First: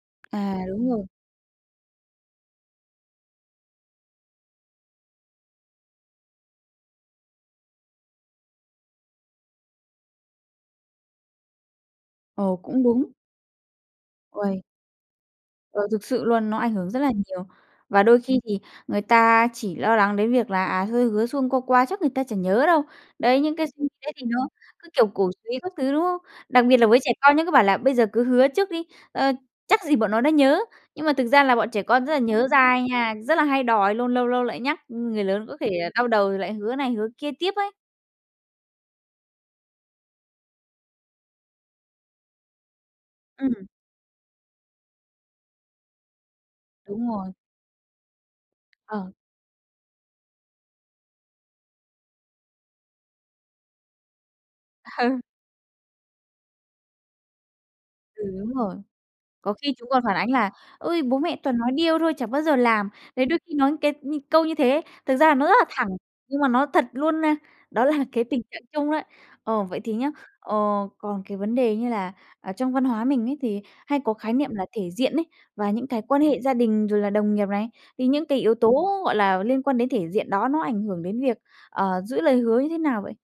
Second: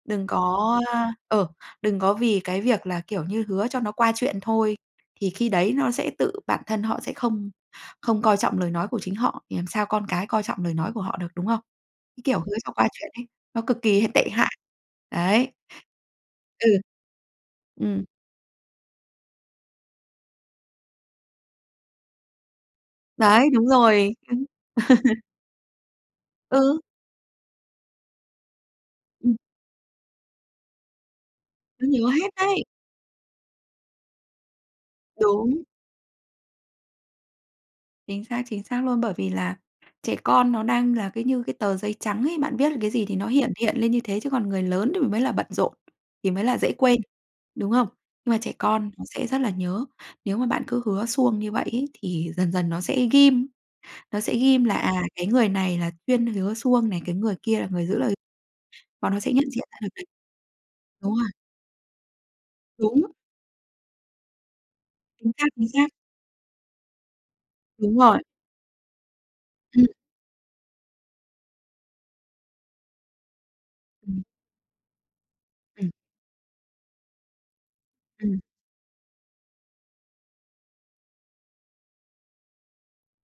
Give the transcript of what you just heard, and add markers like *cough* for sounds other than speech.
Đừng À, có, đúng rồi. a ờ, đừng có vì cái việc là, kiểu như, hứa cho nó qua chuyện thôi, thì khi đấy nó sẽ tự bản thân họ sẽ không không coi trọng lời nói của chính họ, thì làm sao con cái coi trọng lời nói của họ được, đúng không? Cái kiểu hứa Ồ, cho cũng qua chuyện đúng. ấy, nó cực kỳ h tệ hại. Ôi. Đấy. Ờ, thực sự luôn, nó Ừ. ảnh hưởng rất là nhiều. Và Ừm. đôi khi thì người ta chỉ lo lắng đến việc là, à, hơi hứa suông qua qua chắc người ta chẳng nhớ đâu. Đấy, Đấy, những cái đúng xu thế rồi. thì nó Ừm. cứ, kiểu, *laughs* cổ xúy các thứ, đúng không? Đặc biệt Ừ. là với trẻ con nhé cứ bảo là bây giờ cứ hứa trước đi, ờ, Ừm. chắc gì bọn nó đã nhớ, nhưng mà thực ra là bọn trẻ Nó con nhớ rất là hết nhớ đấy. dai nha, rất là hay đòi luôn, lâu lâu lại nhắc, ưm, người lớn có Đúng. thể đau đầu rồi lại hứa này hứa kia tiếp ấy. Chính xác, chính xác luôn. Bởi vì là trẻ con nó đang là cứ như cái tờ giấy trắng ấy, bạn viết lên cái gì thì nó hiển Ừm. hiện lên như thế, chứ còn người lớn đ mới là bận rộn, thì mới là dễ quên, Đúng rồi. đúng không? Nhưng mà trẻ con nó Ờ. sẽ rất là nhớ. Nếu mà bạn cứ hứa suông như vậy ấy thì dần dần nó sẽ ghim, nó sẽ ghim là, à, Ừ. cái người này là chuyên hứa suông này, cái người kia là người giữ lời, Ừ, đúng rồi. bọn nó sẽ nhận Có diện khi ra được chúng còn đấy. phản ánh là "Ôi, Đúng bố rồi. mẹ toàn nói điêu thôi, chả bao giờ làm." Đúng. Đấy, đôi khi nói cái như câu như thế, thực Chính ra nó xác, rất là chính thẳng, xác. nhưng mà nó thật luôn, a, đó Đúng là rồi. cái tình trạng chung đó. Ờ, vậy Ừm. thì nhá, ờ, còn cái vấn đề như là ở trong văn hóa mình ấy thì hay có Ừm. khái niệm là thể diện ấy, và những Ừm. cái quan hệ gia đình rồi là đồng nghiệp này, thì những cái Ừm. yếu tố, gọi là, liên quan đến thể diện đó nó ảnh hưởng đến việc, ờ, giữ lời hứa như thế nào vậy?